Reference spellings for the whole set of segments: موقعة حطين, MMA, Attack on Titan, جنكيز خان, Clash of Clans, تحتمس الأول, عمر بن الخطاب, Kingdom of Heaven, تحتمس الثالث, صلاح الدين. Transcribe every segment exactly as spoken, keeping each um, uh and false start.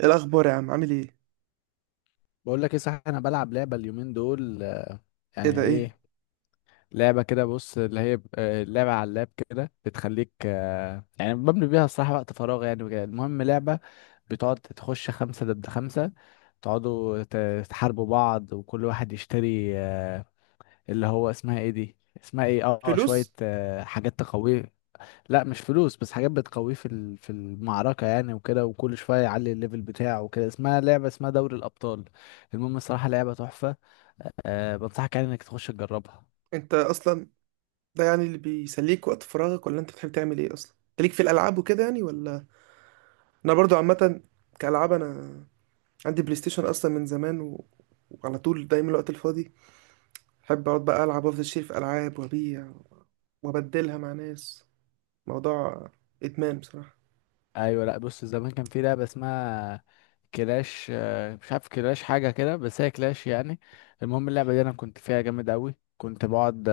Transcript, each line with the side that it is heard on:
right: إيه الاخبار يا عم؟ عامل ايه؟
left: بقول لك ايه. صح، انا بلعب لعبه اليومين دول آه،
right: ايه
left: يعني
right: ده؟ ايه؟
left: ايه. لعبه كده، بص، اللي هي ب- آه، لعبه على اللاب كده، بتخليك آه، يعني بملي بيها الصراحه وقت فراغ يعني وكده. المهم لعبه بتقعد تخش خمسه ضد خمسه، تقعدوا ت- تحاربوا بعض وكل واحد يشتري آه، اللي هو اسمها ايه دي، اسمها ايه، اه آه، شويه
right: فلوس.
left: آه، حاجات تقويه. لا مش فلوس، بس حاجات بتقويه في ال- في المعركه يعني وكده، وكل شويه يعلي الليفل بتاعه وكده. اسمها لعبه، اسمها دوري الابطال. المهم الصراحه لعبه تحفه، أه بنصحك يعني انك تخش تجربها.
right: انت اصلا. ده يعني اللي بيسليك وقت فراغك؟ ولا انت بتحب تعمل ايه اصلا؟ انت ليك في الالعاب وكده يعني ولا؟ انا برضو عامه. كالعاب انا. عندي بلاي ستيشن اصلا من زمان و. وعلى طول دايما الوقت الفاضي بحب اقعد بقى العب وافضل اشتري في العاب وابيع وابدلها مع ناس. موضوع ادمان بصراحه.
left: ايوه، لا بص، زمان كان في لعبه اسمها كلاش، أه مش عارف كلاش حاجه كده، بس هي كلاش يعني. المهم اللعبه دي انا كنت فيها جامد قوي، كنت بقعد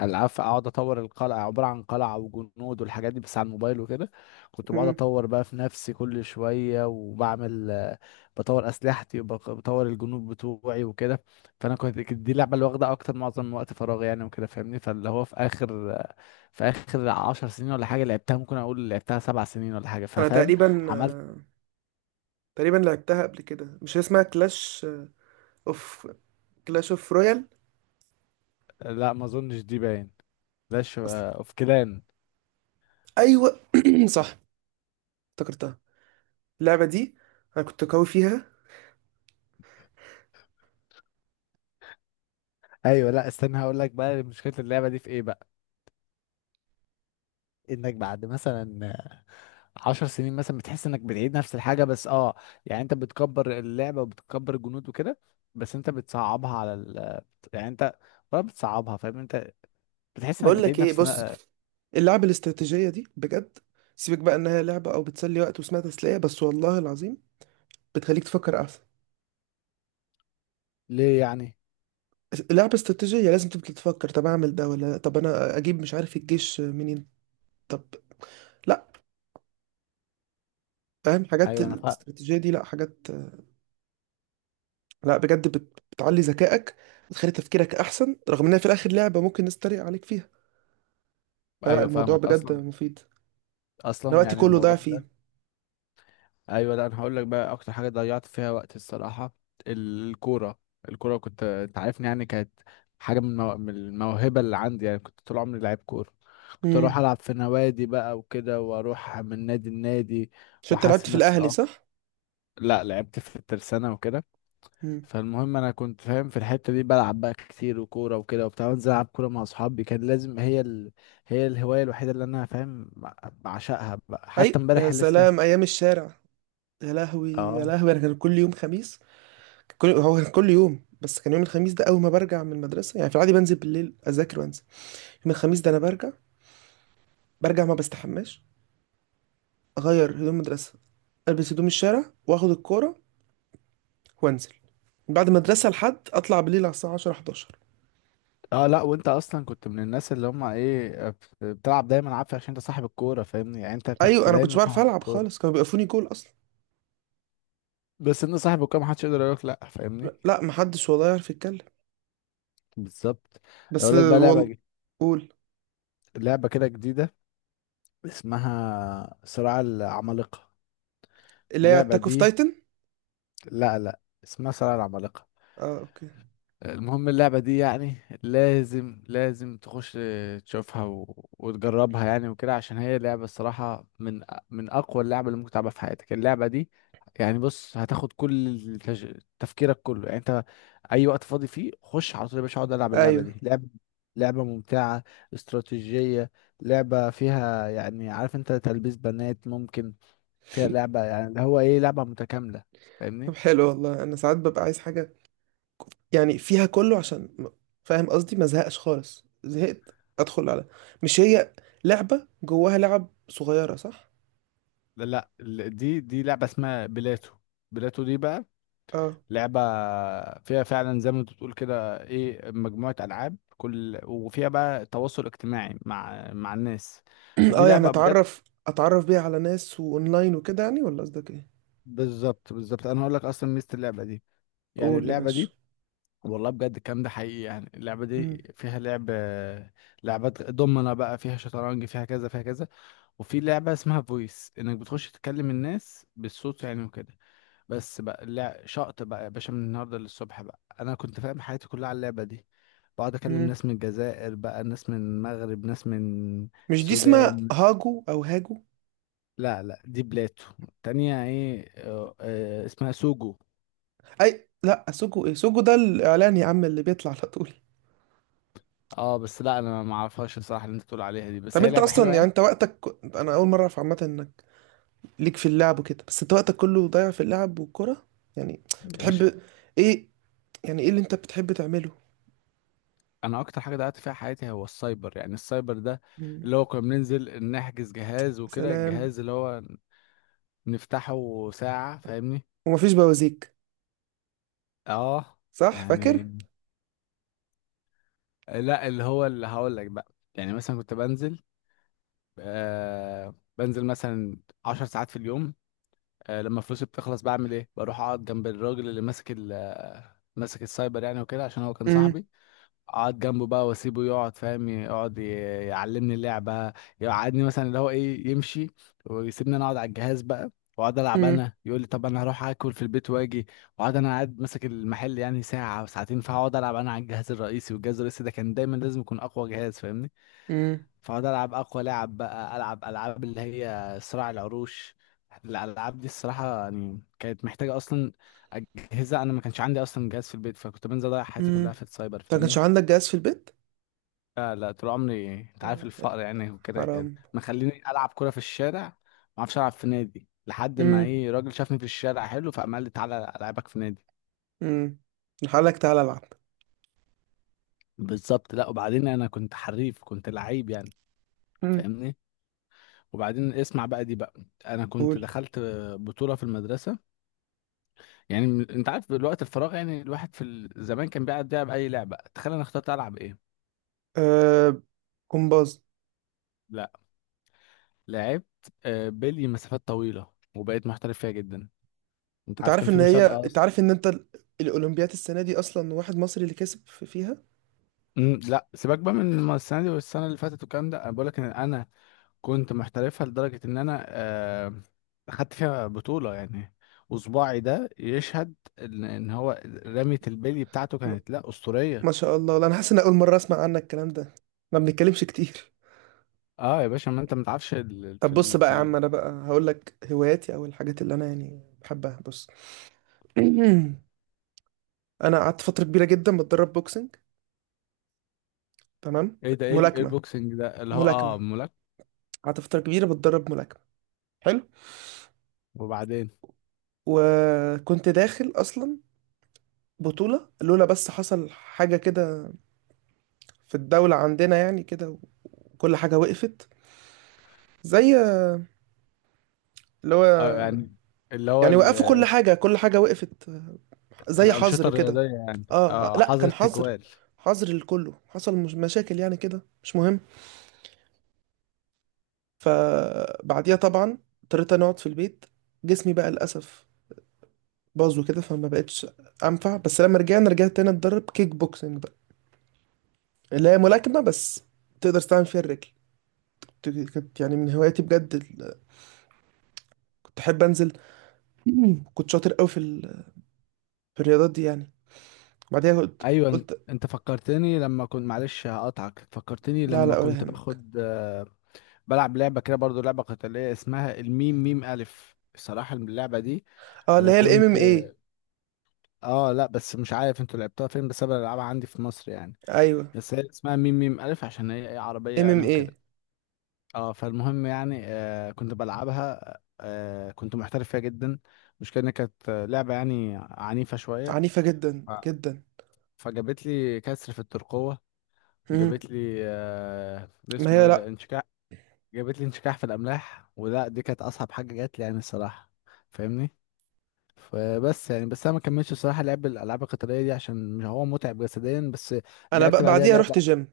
left: العاب اقعد اطور القلعه، عباره عن قلعه وجنود والحاجات دي، بس على الموبايل وكده. كنت بقعد
right: امم.
left: اطور بقى في نفسي كل شويه وبعمل آه، بطور اسلحتي وبطور الجنود بتوعي وكده. فانا كنت، كانت دي اللعبه اللي واخده اكتر معظم وقت فراغي يعني وكده، فاهمني. فاللي هو في اخر آه، في اخر عشر سنين ولا حاجه لعبتها، ممكن اقول لعبتها سبع سنين ولا حاجه،
right: انا
left: ففاهم
right: تقريبا
left: عملت.
right: تقريبا لعبتها قبل كده، مش هي اسمها كلاش اوف كلاش اوف رويال
left: لا ما اظنش دي، باين كلاش
right: اصلا.
left: اوف كلان.
right: ايوه صح، افتكرتها، اللعبة دي أنا كنت قوي فيها.
left: ايوه، لا استنى هقول لك بقى مشكله اللعبه دي في ايه بقى. انك بعد مثلا عشر سنين مثلا بتحس انك بتعيد نفس الحاجة، بس اه، يعني انت بتكبر اللعبة وبتكبر الجنود وكده، بس انت بتصعبها على ال، يعني انت ولا بتصعبها، فاهم انت، بتحس انك
right: بقول لك
left: بتعيد
right: إيه،
left: نفس.
right: بص، اللعبة الاستراتيجية دي بجد، سيبك بقى إنها لعبة أو بتسلي وقت واسمها تسلية بس، والله العظيم بتخليك تفكر أحسن.
left: ليه يعني؟
right: لعبة استراتيجية، لازم تبقى تفكر طب أعمل ده ولا طب أنا أجيب مش عارف الجيش منين. طب لأ، فاهم حاجات
left: ايوه انا فا...
right: الاستراتيجية دي، لأ حاجات، لأ بجد بت- بتعلي ذكائك، بتخلي تفكيرك أحسن، رغم إنها في الآخر لعبة ممكن الناس تتريق عليك فيها، فلأ
left: ايوه
right: الموضوع
left: فاهمك
right: بجد
left: اصلا،
right: مفيد. أنا
left: اصلا
right: وقتي
left: يعني
right: كله ضاع
left: الموضوع
right: فيه.
left: ده. ايوه، لا انا هقول لك بقى اكتر حاجه ضيعت فيها وقت الصراحه، الكوره. الكوره كنت، انت عارفني يعني، كانت حاجه من المو... من الموهبه اللي عندي يعني. كنت طول عمري لعيب كوره، كنت اروح
right: امم.
left: العب في نوادي بقى وكده، واروح من نادي لنادي
right: عشان أنت لعبت
left: واحسن
right: في
left: نفسي
right: الأهلي،
left: اكتر.
right: صح؟
left: لا لعبت في الترسانه وكده. فالمهم انا كنت فاهم في الحته دي، بلعب بقى كتير وكوره وكده وبتاع، وانزل العب كوره مع اصحابي. كان لازم هي ال... هي الهوايه الوحيده اللي انا فاهم بعشقها بقى، حتى
right: اي يا
left: امبارح لسه.
right: سلام ايام الشارع، يا لهوي يا
left: اه.
right: لهوي، انا كان كل يوم خميس، كان كل هو كان كل يوم، بس كان يوم الخميس ده اول ما برجع من المدرسه يعني، في العادي بنزل بالليل اذاكر وانزل. يوم الخميس ده انا برجع برجع ما بستحماش، اغير هدوم مدرسه، البس هدوم الشارع واخد الكوره وانزل من بعد المدرسه لحد اطلع بالليل على الساعه عشره حداشر.
left: اه، لا وانت اصلا كنت من الناس اللي هم ايه، بت- بتلعب دايما عافية، عشان انت صاحب الكورة فاهمني، يعني انت كنت
right: ايوه، انا كنتش
left: دايما
right: بعرف
left: صاحب
right: العب خالص،
left: الكورة.
right: كانوا بيقفوني جول اصلا.
left: بس انت صاحب الكورة محدش يقدر يقولك لا، فاهمني.
right: لا محدش والله يعرف يتكلم.
left: بالظبط.
right: بس
left: اقول لك بقى لعبة
right: والله.
left: ج-
right: قول.
left: لعبة كده جديدة، اسمها صراع العمالقة.
right: اللي هي
left: اللعبة
right: اتاك اوف
left: دي،
right: تايتن.
left: لا لا اسمها صراع العمالقة.
right: اه اوكي.
left: المهم اللعبة دي يعني لازم لازم تخش تشوفها و... وتجربها يعني وكده، عشان هي لعبة الصراحة من من أقوى اللعبة اللي ممكن تلعبها في حياتك. اللعبة دي يعني، بص، هتاخد كل التج... تفكيرك كله يعني. انت أي وقت فاضي فيه خش على طول يا باشا، اقعد ألعب اللعبة
right: ايوه.
left: دي. لعبة، لعبة ممتعة، استراتيجية، لعبة فيها، يعني عارف انت، تلبيس بنات ممكن، فيها لعبة، يعني اللي هو ايه، لعبة متكاملة،
right: طب
left: فاهمني.
right: حلو والله، انا ساعات ببقى عايز حاجه يعني فيها كله، عشان م- فاهم قصدي، ما زهقش خالص، زهقت ادخل على مش هي، لعبة جواها لعب صغيرة، صح؟
left: لا لا، ال- دي دي لعبة اسمها بلاتو. بلاتو دي بقى
right: اه
left: لعبة فيها فعلا زي ما انت بتقول كده ايه، مجموعة ألعاب كل، وفيها بقى تواصل اجتماعي مع مع الناس. فدي
right: اه يعني
left: لعبة بجد.
right: اتعرف اتعرف بيها على ناس واونلاين وكده يعني، ولا قصدك ايه؟
left: بالظبط بالظبط، انا هقول لك اصلا ميزة اللعبة دي، يعني
right: قول يا
left: اللعبة
right: باشا.
left: دي، والله بجد الكلام ده حقيقي. يعني اللعبة دي
right: مم.
left: فيها لعب، لعبات دومنا بقى، فيها شطرنج، فيها كذا فيها كذا، وفي لعبة اسمها فويس انك بتخش تكلم الناس بالصوت يعني وكده. بس بقى لا شقط بقى يا باشا، من النهارده للصبح بقى انا كنت فاهم حياتي كلها على اللعبه دي. بقعد اكلم
right: مم.
left: ناس من الجزائر بقى، ناس من المغرب، ناس من
right: مش دي اسمها
left: السودان.
right: هاجو او هاجو؟
left: لا لا دي بلاتو، تانية ايه، آه، آه، اسمها سوجو.
right: اي لا سوجو، ايه سوجو ده الاعلان يا عم اللي بيطلع على طول.
left: اه بس لا انا ما اعرفهاش الصراحه اللي انت بتقول عليها دي، بس
right: طب
left: هي
right: انت
left: لعبه
right: اصلا
left: حلوه
right: يعني
left: يعني.
right: انت وقتك، انا اول مره اعرف عامه انك ليك في اللعب وكده، بس انت وقتك كله ضايع في اللعب والكره يعني،
left: يا باشا،
right: بتحب ايه؟ يعني ايه اللي انت بتحب تعمله؟
left: انا اكتر حاجه ضيعت فيها حياتي هو السايبر، يعني السايبر ده
right: مم.
left: اللي هو كنا بننزل نحجز جهاز وكده.
right: سلام.
left: الجهاز اللي هو نفتحه ساعه، فاهمني.
right: ومفيش بوازيك؟
left: اه
right: صح
left: يعني.
right: فاكر.
left: لا اللي هو اللي هقول لك بقى، يعني مثلا كنت بنزل، آه بنزل مثلا عشر ساعات في اليوم. آه لما فلوسي بتخلص بعمل ايه، بروح اقعد جنب الراجل اللي ماسك ال- آه، ماسك السايبر يعني وكده، عشان هو كان
right: امم.
left: صاحبي. اقعد جنبه بقى واسيبه يقعد، فاهم، يقعد ي- يعلمني اللعبه. يقعدني مثلا اللي هو ايه، يمشي ويسيبني انا اقعد على الجهاز بقى، واقعد العب
right: امم.
left: انا. يقول لي طب انا هروح اكل في البيت واجي، واقعد انا قاعد ماسك المحل يعني ساعه او ساعتين، فاقعد العب انا على الجهاز الرئيسي. والجهاز الرئيسي ده كان دايما لازم يكون اقوى جهاز، فاهمني.
right: امم.
left: فاقعد العب اقوى لعب بقى، العب العاب اللي هي صراع العروش. الالعاب دي الصراحه يعني كانت محتاجه اصلا اجهزه، انا ما كانش عندي اصلا جهاز في البيت، فكنت بنزل اضيع حياتي
right: امم
left: كلها في السايبر،
right: انت ما كانش
left: فاهمني.
right: عندك جهاز في البيت؟
left: لا لا، طول عمري انت عارف الفقر يعني وكده، يعني
right: حرام.
left: مخليني العب كرة في الشارع، ما اعرفش العب في نادي لحد ما
right: امم.
left: ايه، راجل شافني في الشارع حلو، فقام قال لي تعالى العبك في نادي.
right: امم. لك تعالى العب.
left: بالظبط. لا وبعدين انا كنت حريف، كنت لعيب يعني،
right: امم.
left: فاهمني. وبعدين اسمع بقى دي بقى، انا كنت
right: قول.
left: دخلت بطولة في المدرسة. يعني من- انت عارف الوقت الفراغ يعني، الواحد في ال- زمان كان بيقعد يلعب اي لعبة. تخيل انا اخترت العب ايه.
right: آه. كومباز.
left: لا لعبت آه، بلي مسافات طويلة، وبقيت محترف فيها جدا. انت
right: انت
left: عارف
right: عارف
left: كان في
right: ان هي
left: مسابقة
right: انت
left: اصلا.
right: عارف ان انت ال- الاولمبيات السنه دي اصلا واحد مصري اللي كسب في- فيها؟
left: مم، لا سيبك بقى من الم- السنه دي والسنه اللي فاتت والكلام ده، انا بقول لك ان انا كنت محترفها لدرجه ان انا آه، اخدت فيها بطوله يعني. وصباعي ده يشهد ان إن هو رمية البلي بتاعته
right: م-
left: كانت لا اسطوريه.
right: ما شاء الله، لا انا حاسس ان اول مره اسمع عنك الكلام ده، ما بنتكلمش كتير.
left: اه يا باشا، ما انت ما تعرفش ال- في
right: طب بص
left: ال...
right: بقى
left: في
right: يا عم،
left: ال...
right: انا بقى هقول لك هواياتي او الحاجات اللي انا يعني بحبها، بص انا قعدت فتره كبيره جدا بتدرب بوكسنج. تمام.
left: ايه ده، ايه ال- إيه
right: ملاكمه.
left: البوكسنج ده، اللي هو
right: ملاكمه.
left: اه ملاك.
right: قعدت فتره كبيره بتدرب ملاكمه. حلو.
left: وبعدين،
right: وكنت داخل اصلا بطوله، لولا بس حصل حاجه كده في الدوله عندنا يعني كده، وكل حاجه وقفت، زي اللي هو
left: اه يعني، اللي هو
right: يعني،
left: ال...
right: وقفوا كل حاجه، كل حاجه وقفت، زي
left: الانشطه
right: حظر كده.
left: الرياضيه يعني،
right: اه
left: اه
right: لا
left: حظر
right: كان حظر،
left: تجوال.
right: حظر لكله حصل مش مشاكل يعني كده مش مهم. فبعديها طبعا اضطريت أنا اقعد في البيت، جسمي بقى للاسف باظوا كده، فما بقتش انفع، بس لما رجعنا رجعت تاني اتدرب كيك بوكسنج بقى، اللي هي ملاكمة بس تقدر تستعمل فيها الرجل. كنت- كانت يعني من هواياتي بجد، ال كنت احب انزل، كنت شاطر قوي في، ال... في الرياضات دي يعني. بعديها قلت
left: ايوه
right: قلت
left: انت فكرتني، لما كنت، معلش هقطعك، فكرتني
right: لا
left: لما
right: لا ولا
left: كنت
right: يهمك.
left: باخد، آه، بلعب لعبه كده برضو، لعبه قتاليه، اسمها الميم ميم الف. الصراحه اللعبه دي
right: اه اللي
left: انا
right: هي الام
left: كنت،
right: ام اي.
left: اه لا بس مش عارف انتوا لعبتوها فين، بس انا بلعبها عندي في مصر يعني.
right: ايوه
left: بس هي اسمها ميم ميم الف، عشان هي إيه، عربيه
right: ام ام
left: يعني
right: اي.
left: وكده. اه فالمهم يعني، آه كنت بلعبها، آه كنت محترف فيها جدا. المشكله إن كانت آه، لعبه يعني عنيفه شويه.
right: عنيفة جدا
left: ف-
right: جدا.
left: فجابت لي كسر في الترقوه.
right: مم.
left: جابت لي آه،
right: ما
left: اسمه
right: هي
left: ايه ده،
right: لا،
left: انشكاح. جابت لي انشكاح في الاملاح، ولا دي كانت اصعب حاجه جات لي يعني الصراحه، فاهمني. فبس يعني، بس انا ما كملتش الصراحه لعب الالعاب القتاليه دي، عشان هو متعب جسديا بس.
right: انا بقى
left: لعبت بعدها
right: بعديها
left: لعبه،
right: رحت جيم.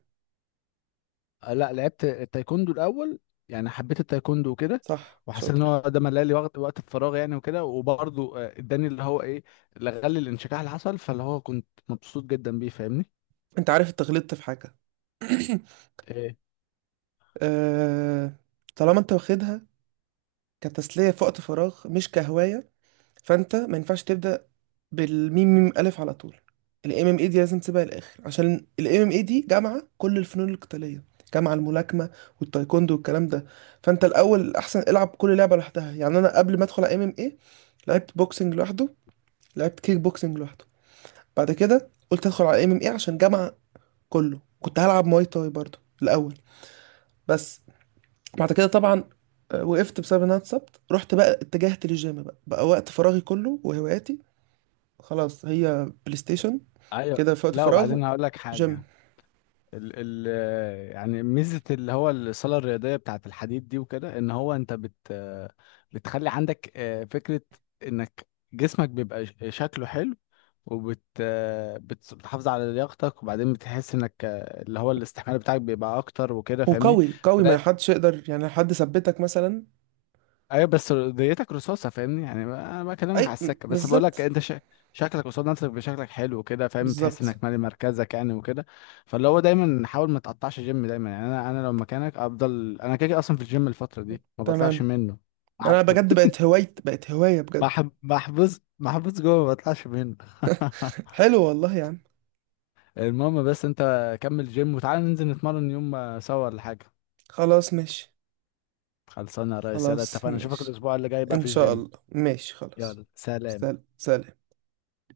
left: آه، لا لعبت التايكوندو الاول، يعني حبيت التايكوندو وكده.
right: صح
left: وحسيت ان
right: شاطر.
left: هو ده ملأ لي وقت وقت الفراغ يعني وكده، وبرضه آه، اداني اللي هو ايه، لغلي الانشكاح اللي حصل. فاللي هو كنت مبسوط جدا بيه، فاهمني.
right: انت عارف اتغلطت في حاجة
left: ايه.
right: آه. طالما انت واخدها كتسلية في وقت فراغ مش كهواية، فأنت ما ينفعش تبدأ بالميم ميم ألف على طول، ال إم إم إيه دي لازم تسيبها للآخر، عشان ال M M A دي جامعة كل الفنون القتالية، جامعة الملاكمة والتايكوندو والكلام ده. فأنت الأول الأحسن العب كل لعبة لوحدها، يعني أنا قبل ما أدخل على إم إم إيه لعبت بوكسنج لوحده، لعبت كيك بوكسنج لوحده، بعد كده قلت أدخل على إم إم إيه عشان جامعة كله، كنت هلعب مواي تاي برضه الأول. بس بعد كده طبعا آه، وقفت بسبب ان انا اتصبت، رحت بقى اتجهت للجيم، بقى بقى وقت فراغي كله وهواياتي خلاص هي بلاي ستيشن،
left: ايوه،
right: كده في وقت
left: لا
right: فراغ
left: وبعدين هقول لك
right: جيم.
left: حاجه. ال ال يعني ميزة اللي هو الصالة الرياضية بتاعت الحديد دي وكده، ان هو انت بت، بتخلي عندك آه، فكرة انك جسمك بيبقى ش- شكله حلو، وبت آه، بت- بتحافظ على لياقتك. وبعدين بتحس انك آه، اللي هو الاستحمال بتاعك بيبقى اكتر وكده، فاهمني.
right: وقوي قوي، ما
left: فده.
right: حدش يقدر يعني حد ثبتك مثلا.
left: ايوه بس ديتك رصاصه، فاهمني يعني، انا بكلمك على
right: اي م-
left: السكه، بس بقول لك
right: بالظبط.
left: انت شا... شكلك قصاد نفسك بشكلك حلو كده، فاهم، تحس
right: بالظبط.
left: انك مالي مركزك يعني وكده. فاللي هو دايما حاول ما تقطعش جيم دايما. يعني انا انا لو مكانك افضل، انا كده كده اصلا في الجيم الفتره دي ما بطلعش
right: تمام.
left: منه. عب-
right: انا بجد بقت هواية، بقت هواية بجد
left: محب- محبوس محبوس جوه، ما بطلعش منه.
right: حلو والله يا عم.
left: المهم، بس انت كمل جيم وتعالى ننزل نتمرن يوم آه، سوا ولا حاجه.
right: خلاص ماشي.
left: خلصانه يا ريس، يلا
right: خلاص
left: اتفقنا اشوفك
right: ماشي
left: الاسبوع اللي جاي بقى في
right: ان شاء
left: الجيم.
right: الله، ماشي خلاص.
left: يلا سلام.
right: سلام سلام.